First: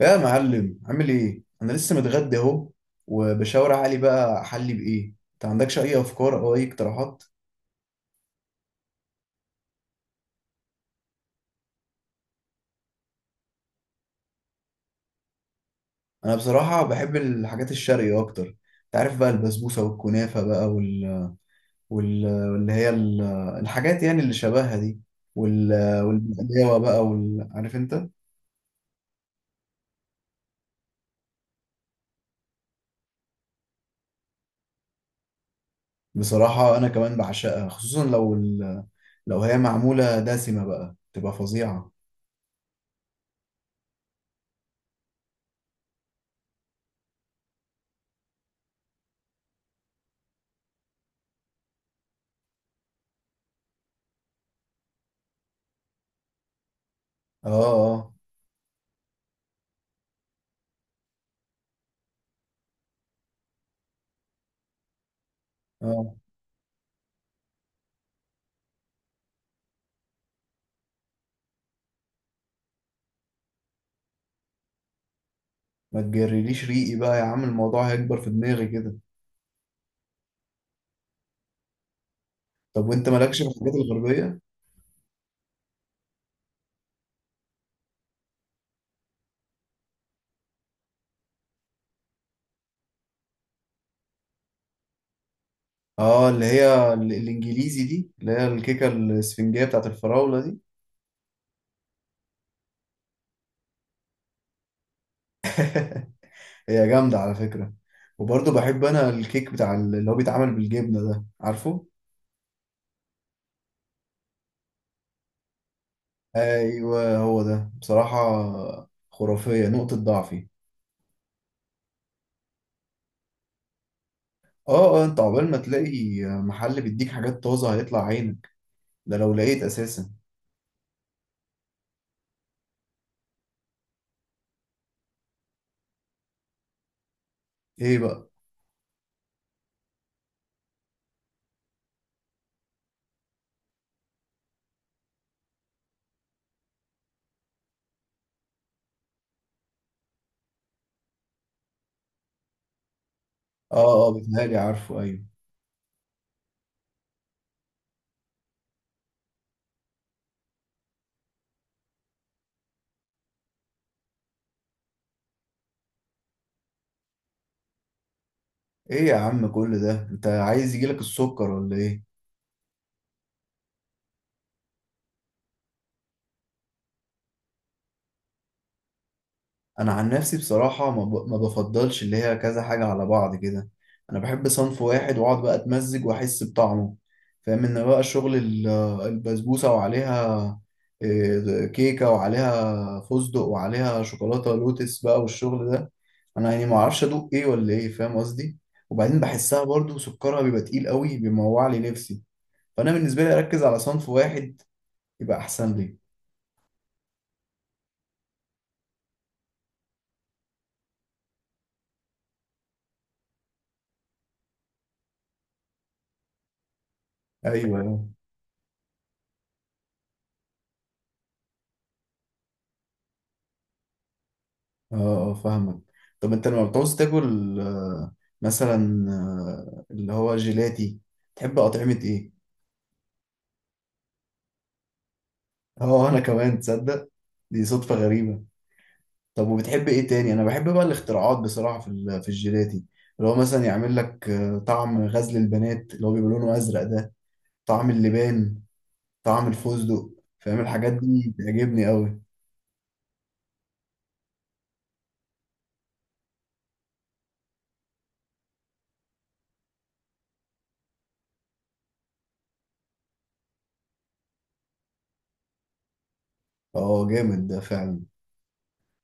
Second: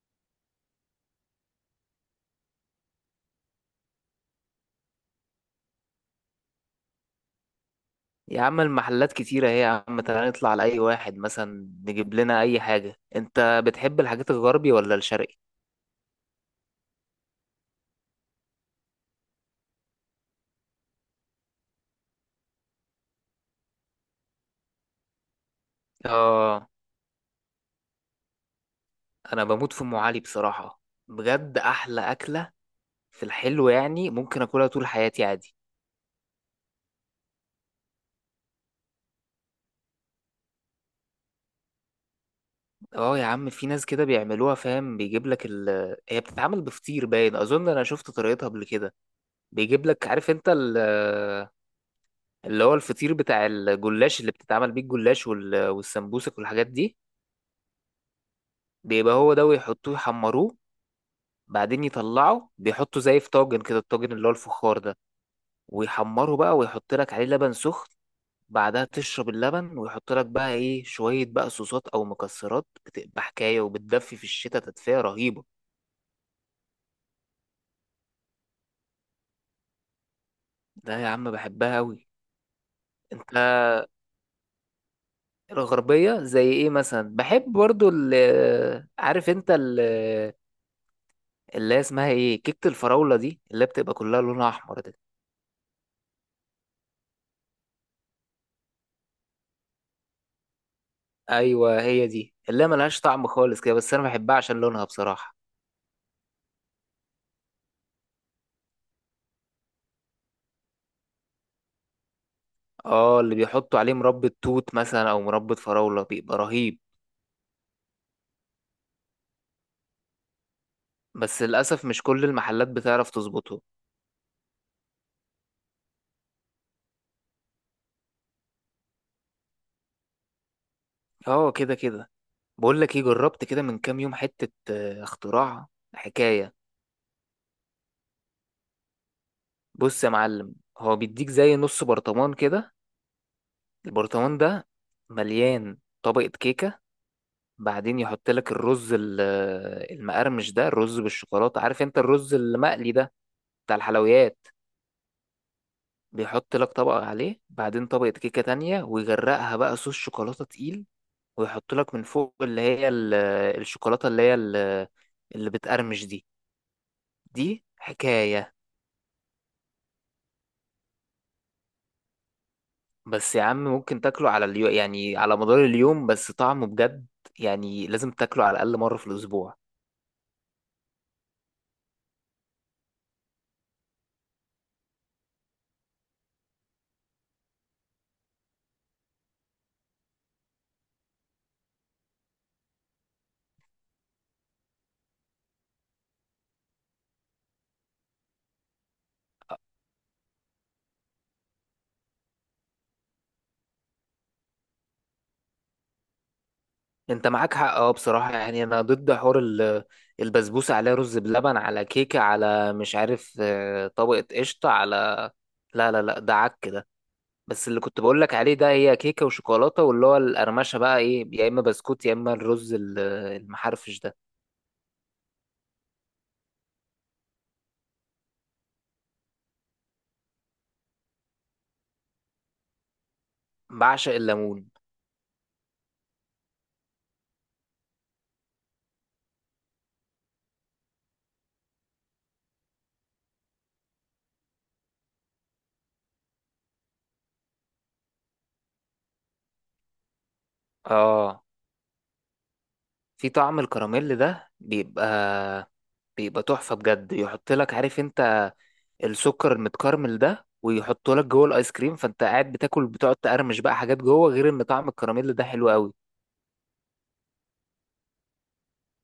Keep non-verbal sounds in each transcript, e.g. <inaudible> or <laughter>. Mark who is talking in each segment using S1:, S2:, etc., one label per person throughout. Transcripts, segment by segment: S1: يا معلم، عامل ايه؟ انا لسه متغدى اهو، وبشاور علي بقى احلي بايه. انت عندكش اي افكار او اي اقتراحات؟
S2: يا عم المحلات كتيرة اهي، يا عم تعالى نطلع لأي واحد مثلا نجيب لنا أي حاجة. أنت بتحب الحاجات الغربي ولا الشرقي؟
S1: انا بصراحه بحب الحاجات الشرقي اكتر. انت عارف بقى البسبوسه والكنافه بقى وال... وال... واللي هي ال... الحاجات يعني اللي شبهها دي وال...
S2: آه.
S1: والبقلاوه بقى عارف انت.
S2: أنا بموت في أم علي بصراحة. بجد أحلى أكلة في الحلو، يعني ممكن أكلها طول حياتي عادي.
S1: بصراحه انا كمان بعشقها، خصوصا لو هي معموله دسمه بقى تبقى فظيعه.
S2: آه يا عم، في ناس كده بيعملوها فاهم، بيجيب لك هي بتتعمل بفطير، باين أظن أنا شفت طريقتها قبل كده. بيجيب لك عارف أنت اللي هو الفطير بتاع الجلاش اللي بتتعمل بيه الجلاش والسمبوسك والحاجات دي.
S1: اه اه
S2: بيبقى هو ده ويحطوه يحمروه، بعدين يطلعه بيحطه زي في طاجن كده، الطاجن اللي هو الفخار ده،
S1: اه.
S2: ويحمره بقى ويحط لك عليه لبن سخن. بعدها تشرب اللبن، ويحط لك بقى ايه شوية بقى صوصات او مكسرات، بتبقى حكاية وبتدفي في الشتاء تدفئة رهيبة.
S1: ما تجرليش ريقي بقى يا عم، الموضوع هيكبر في دماغي كده.
S2: ده يا عم بحبها قوي.
S1: طب وانت
S2: انت
S1: مالكش في الحاجات الغربية؟
S2: الغربية زي ايه مثلا؟ بحب برضو ال آه، عارف انت ال آه، اللي هي اسمها ايه كيكة الفراولة دي اللي بتبقى كلها لونها احمر دي.
S1: اه، اللي هي الانجليزي دي، اللي هي الكيكة الاسفنجية بتاعت الفراولة دي.
S2: ايوه هي دي اللي هي ملهاش طعم خالص كده، بس انا بحبها عشان لونها بصراحة.
S1: هي جامدة على فكرة. وبرضه بحب انا الكيك بتاع اللي هو بيتعمل بالجبنة ده، عارفه؟
S2: اه، اللي بيحطوا عليه مربى توت مثلا او مربى فراولة بيبقى رهيب.
S1: ايوه هو ده، بصراحة خرافية، نقطة ضعفي.
S2: بس للاسف مش كل المحلات بتعرف تظبطه.
S1: اه اه، انت عقبال ما تلاقي محل بيديك حاجات طازة هيطلع عينك، ده لو لقيت اساسا.
S2: اه، كده كده. بقول لك ايه، جربت كده من كام يوم حتة اختراع، حكاية.
S1: ايه بقى؟
S2: بص يا معلم، هو بيديك زي نص برطمان كده، البرطمان ده مليان طبقة كيكة. بعدين يحط لك الرز المقرمش ده، الرز بالشوكولاتة، عارف انت الرز المقلي ده بتاع
S1: اه اه،
S2: الحلويات.
S1: بيتهيألي عارفه، ايوه.
S2: بيحط لك طبقة عليه، بعدين طبقة كيكة تانية، ويغرقها بقى صوص شوكولاتة تقيل. ويحط لك من فوق اللي هي الشوكولاتة اللي بتقرمش دي. دي حكاية.
S1: ايه يا عم، كل ده؟ انت عايز يجيلك السكر ولا ايه؟
S2: بس يا عم ممكن تاكله على اليوم، يعني على مدار اليوم، بس طعمه بجد، يعني لازم تاكله على الأقل مرة في الأسبوع.
S1: انا عن نفسي بصراحه ما بفضلش اللي هي كذا حاجه على بعض كده. انا بحب صنف واحد، واقعد بقى اتمزج واحس بطعمه. فاهم ان بقى شغل البسبوسه وعليها كيكه وعليها فستق وعليها شوكولاته لوتس بقى والشغل ده، انا يعني ما اعرفش ادوق ايه ولا ايه، فاهم قصدي. وبعدين بحسها برضو سكرها بيبقى تقيل قوي، بيموع لي نفسي. فانا بالنسبه لي اركز على صنف واحد، يبقى احسن لي.
S2: انت معاك حق، اه بصراحة، يعني انا ضد حوار البسبوسة عليها رز بلبن على كيكة على مش عارف طبقة قشطة على، لا لا لا ده عك ده. بس اللي
S1: ايوه.
S2: كنت بقول لك عليه ده هي كيكة وشوكولاتة، واللي هو القرمشة بقى ايه، يا اما بسكوت يا اما الرز المحرفش ده.
S1: اه اه، فاهمك. طب انت لما بتعوز تاكل مثلا اللي هو جيلاتي، تحب اطعمة ايه؟
S2: بعشق الليمون.
S1: اه انا كمان، تصدق دي صدفة غريبة. طب وبتحب ايه تاني؟ انا بحب بقى الاختراعات بصراحة في الجيلاتي، اللي هو مثلا يعمل لك طعم غزل البنات اللي هو بيبقى لونه ازرق ده، طعم اللبان، طعم الفستق، فاهم الحاجات دي
S2: اه،
S1: بتعجبني قوي.
S2: في طعم الكراميل ده بيبقى تحفة بجد، يحط لك عارف انت السكر المتكرمل ده، ويحطه لك جوه الايس كريم، فانت قاعد بتاكل بتقعد تقرمش بقى حاجات جوه، غير ان طعم الكراميل ده حلو قوي.
S1: اه، جامد ده فعلا.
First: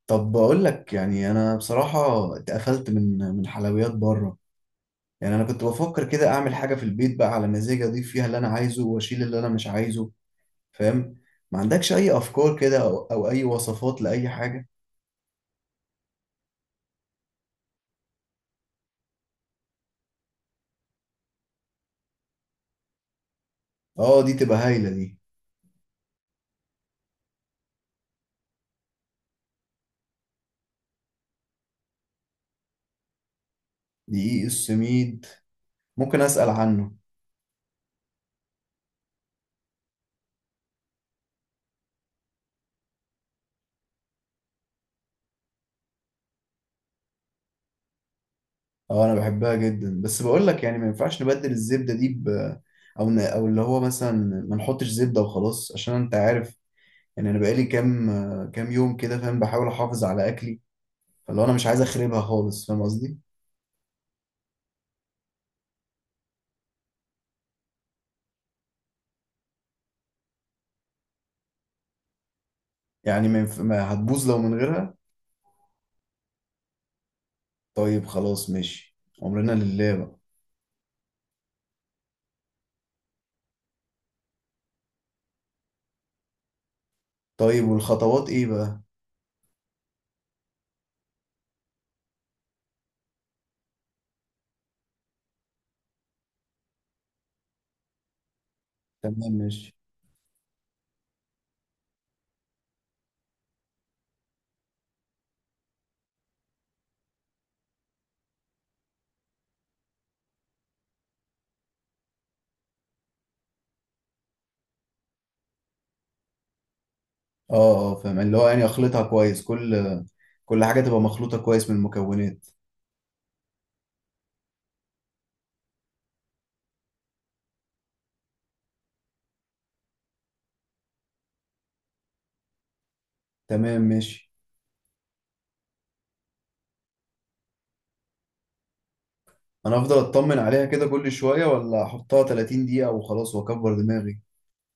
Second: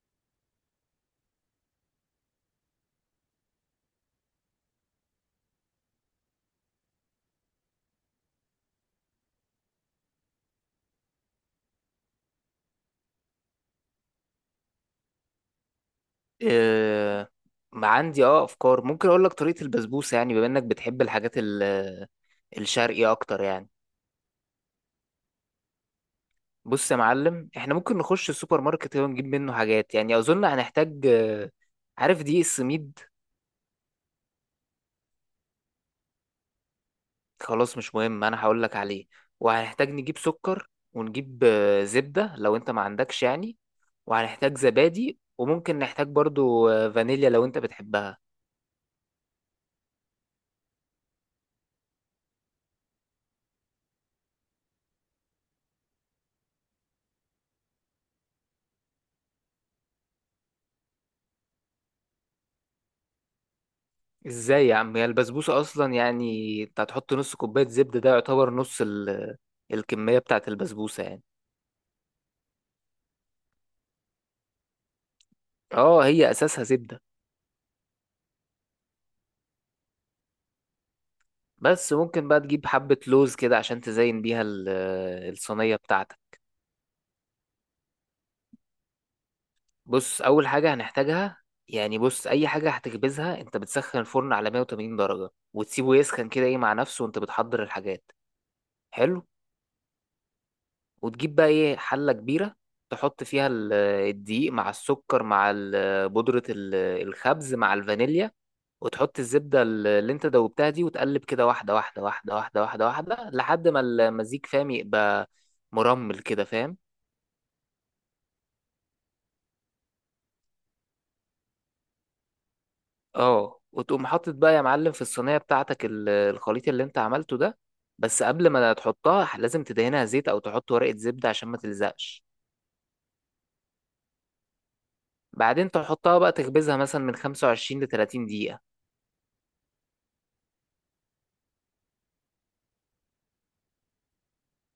S1: طب بقول لك، يعني انا بصراحة اتقفلت من حلويات بره. يعني انا كنت بفكر كده اعمل حاجه في البيت بقى على مزاجي، اضيف فيها اللي انا عايزه واشيل اللي انا مش عايزه، فاهم. ما عندكش اي افكار كده أو اي وصفات لاي حاجه؟
S2: آه، ما عندي افكار، ممكن اقول لك طريقة البسبوسة، يعني بما انك بتحب الحاجات الشرقي اكتر يعني.
S1: اه، دي تبقى هايله دي.
S2: بص يا معلم، احنا ممكن نخش السوبر ماركت ونجيب منه حاجات، يعني اظن هنحتاج عارف دقيق السميد.
S1: دقيق السميد، ممكن اسال عنه.
S2: خلاص مش مهم، انا هقول لك عليه. وهنحتاج نجيب سكر ونجيب زبدة لو انت ما عندكش يعني. وهنحتاج زبادي، وممكن نحتاج برضو فانيليا لو انت بتحبها.
S1: اه انا بحبها جدا، بس بقول لك يعني ما ينفعش نبدل الزبده دي او اللي هو مثلا ما نحطش زبده وخلاص، عشان انت عارف. يعني انا بقالي كام يوم كده، فاهم، بحاول احافظ على اكلي، فاللي هو انا مش عايز اخربها خالص، فاهم قصدي.
S2: ازاي يا عم، هي البسبوسة اصلا، يعني انت هتحط نص كوباية زبدة، ده يعتبر نص الكمية بتاعة البسبوسة يعني.
S1: يعني ما هتبوظ لو من غيرها.
S2: اه هي اساسها زبدة.
S1: طيب خلاص ماشي، أمرنا لله بقى.
S2: بس ممكن بقى تجيب حبة لوز كده، عشان تزين بيها الصينية بتاعتك.
S1: طيب، والخطوات إيه بقى؟
S2: بص اول حاجه هنحتاجها، يعني بص، اي حاجه هتخبزها انت بتسخن الفرن على 180 درجه وتسيبه يسخن كده ايه مع نفسه وانت بتحضر الحاجات. حلو.
S1: تمام ماشي.
S2: وتجيب بقى ايه حله كبيره، تحط فيها الدقيق مع السكر مع بودره الخبز مع الفانيليا. وتحط الزبده اللي انت دوبتها دي، وتقلب كده واحده واحده واحده واحده واحده واحده لحد ما المزيج فاهم يبقى مرمل كده فاهم.
S1: اه اه فاهم، اللي هو يعني أخلطها كويس، كل حاجة تبقى مخلوطة كويس من المكونات.
S2: اه وتقوم حاطط بقى يا معلم في الصينيه بتاعتك الخليط اللي انت عملته ده. بس قبل ما تحطها لازم تدهنها زيت او تحط ورقه زبده عشان ما تلزقش.
S1: تمام ماشي.
S2: بعدين تحطها بقى تخبزها مثلا من 25 ل 30 دقيقه.
S1: أنا أفضل أطمن عليها كده كل شوية، ولا أحطها 30 دقيقة وخلاص وأكبر دماغي؟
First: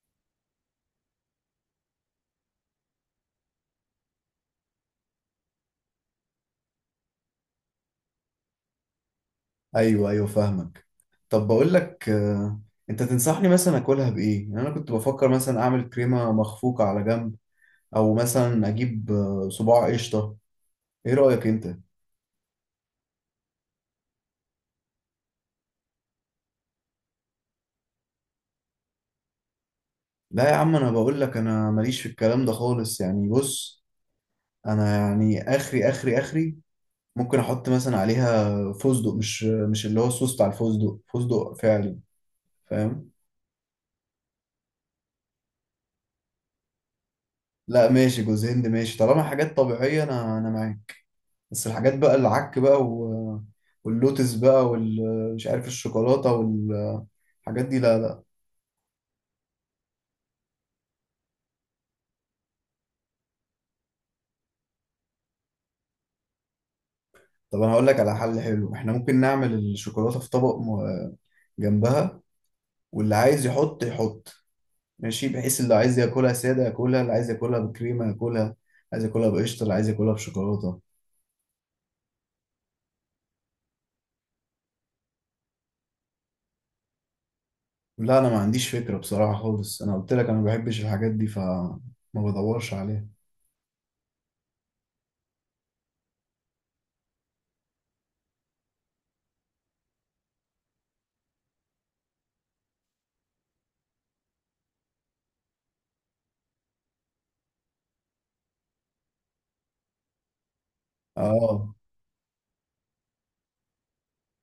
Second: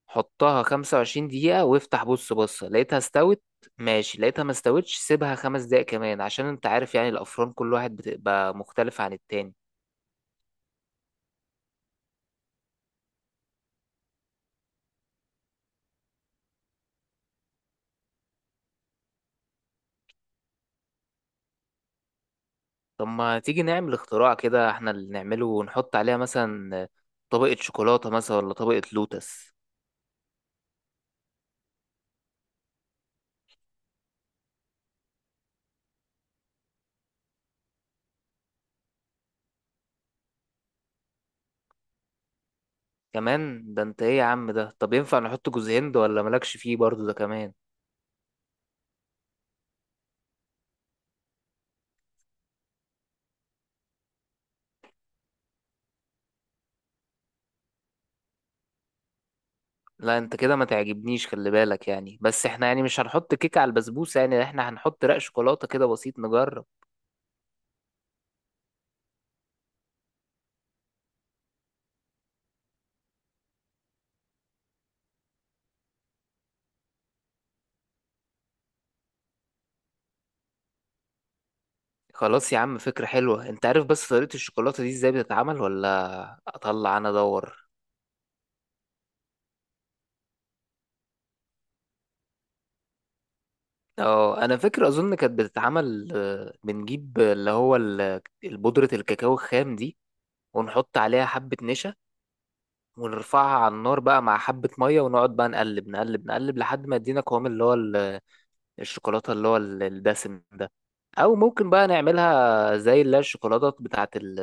S2: حطها 25 دقيقه وافتح بص لقيتها استوت، ماشي. لقيتها ما استوتش سيبها 5 دقايق كمان، عشان انت عارف يعني الافران كل واحد بتبقى مختلفه عن التاني.
S1: أيوه أيوه فاهمك. طب بقول لك أنت تنصحني مثلا أكلها بإيه؟ يعني أنا كنت بفكر مثلا أعمل كريمة مخفوقة على جنب، أو مثلا أجيب صباع قشطة. إيه رأيك أنت؟
S2: طب ما تيجي نعمل اختراع كده احنا اللي نعمله، ونحط عليها مثلا طبقه شوكولاته مثلا ولا طبقه لوتس.
S1: لا يا عم، انا بقول لك انا ماليش في الكلام ده خالص، يعني بص، انا يعني اخري اخري اخري، ممكن احط مثلا عليها فستق، مش اللي هو الصوص بتاع الفستق، فستق فعلي، فاهم.
S2: كمان ده انت ايه يا عم ده، طب ينفع نحط جوز هند ولا مالكش فيه برضو ده كمان.
S1: لا ماشي، جوز هند ماشي طالما حاجات طبيعية، انا معاك. بس الحاجات بقى العك بقى واللوتس بقى والمش عارف الشوكولاتة والحاجات دي، لا لا.
S2: لا انت كده ما تعجبنيش، خلي بالك يعني، بس احنا يعني مش هنحط كيك على البسبوسة، يعني احنا هنحط رق شوكولاتة كده بسيط نجرب.
S1: طب انا هقول لك على حل حلو، احنا ممكن نعمل الشوكولاتة في طبق جنبها، واللي عايز يحط يحط، ماشي، بحيث اللي عايز ياكلها ساده ياكلها، اللي عايز ياكلها بكريمه ياكلها، عايز ياكلها بقشطه، اللي عايز ياكلها بشوكولاته.
S2: خلاص يا عم فكرة حلوة، انت عارف بس طريقة الشوكولاتة دي ازاي بتتعمل، ولا اطلع انا ادور؟
S1: لا انا ما عنديش فكره بصراحه خالص، انا قلت لك انا ما بحبش الحاجات دي فما بدورش عليها.
S2: اه انا فاكر، اظن كانت بتتعمل بنجيب اللي هو البودرة الكاكاو الخام دي، ونحط عليها حبة نشا، ونرفعها على النار بقى مع حبة مية، ونقعد بقى نقلب نقلب نقلب لحد ما يدينا قوام اللي هو الشوكولاتة اللي هو الدسم ده. أو ممكن
S1: اه،
S2: بقى نعملها زي اللي هي الشوكولاتة بتاعة ال-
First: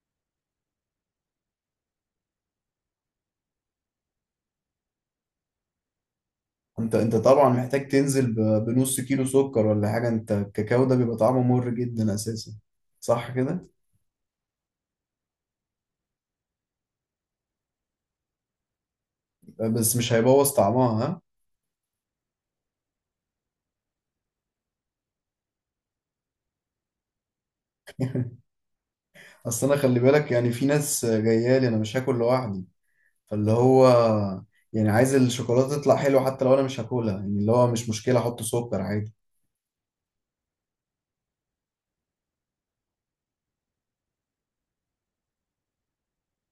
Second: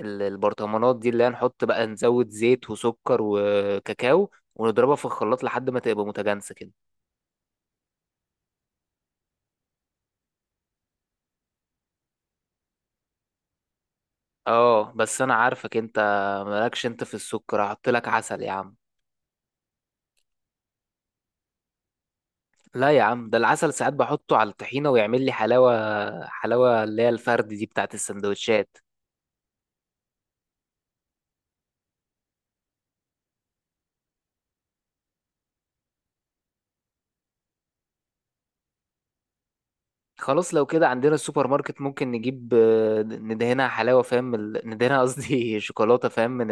S2: ال- البرطمانات دي، اللي هي نحط بقى نزود زيت وسكر وكاكاو ونضربها في الخلاط لحد ما تبقى متجانسة كده.
S1: انت طبعا محتاج تنزل بنص كيلو سكر ولا حاجه، انت الكاكاو ده بيبقى طعمه مر جدا اساسا، صح كده؟
S2: اه بس أنا عارفك أنت، مالكش أنت في السكر، هحط لك عسل يا عم.
S1: بس مش هيبوظ طعمها ها؟
S2: لا يا عم، ده العسل ساعات بحطه على الطحينة ويعمل لي حلاوة، حلاوة اللي هي الفرد دي بتاعة
S1: <laughs>
S2: السندوتشات.
S1: اصل انا، خلي بالك، يعني في ناس جايه لي، انا مش هاكل لوحدي، فاللي هو يعني عايز الشوكولاتة تطلع حلوة، حتى لو أنا مش هاكلها، يعني اللي هو مش مشكلة أحط سكر عادي.
S2: خلاص لو كده، عندنا السوبر ماركت ممكن نجيب ندهنها حلاوة فاهم من ندهنها قصدي <laughs> شوكولاتة فاهم من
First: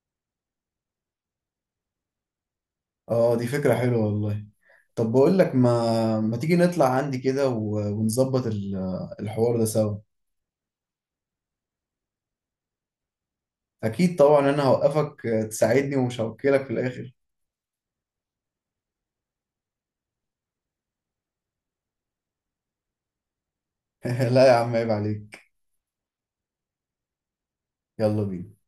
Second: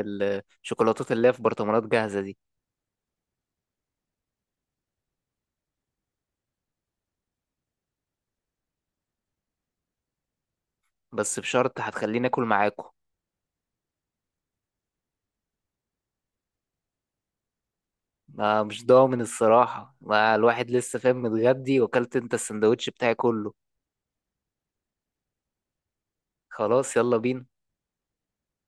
S2: الشوكولاتات <laughs> اللي هي في برطمانات جاهزة دي.
S1: اه، دي فكرة حلوة والله. طب بقول لك، ما تيجي نطلع عندي كده ونظبط الحوار ده سوا.
S2: بس بشرط هتخليني آكل معاكم.
S1: أكيد طبعا، أنا هوقفك تساعدني ومش هوكلك في الآخر.
S2: ما مش ضامن الصراحة، ما الواحد لسه فاهم متغدي وأكلت أنت السندوتش بتاعي كله.
S1: <laughs> لا يا عم، عيب عليك.
S2: خلاص يلا بينا.
S1: يلا بينا.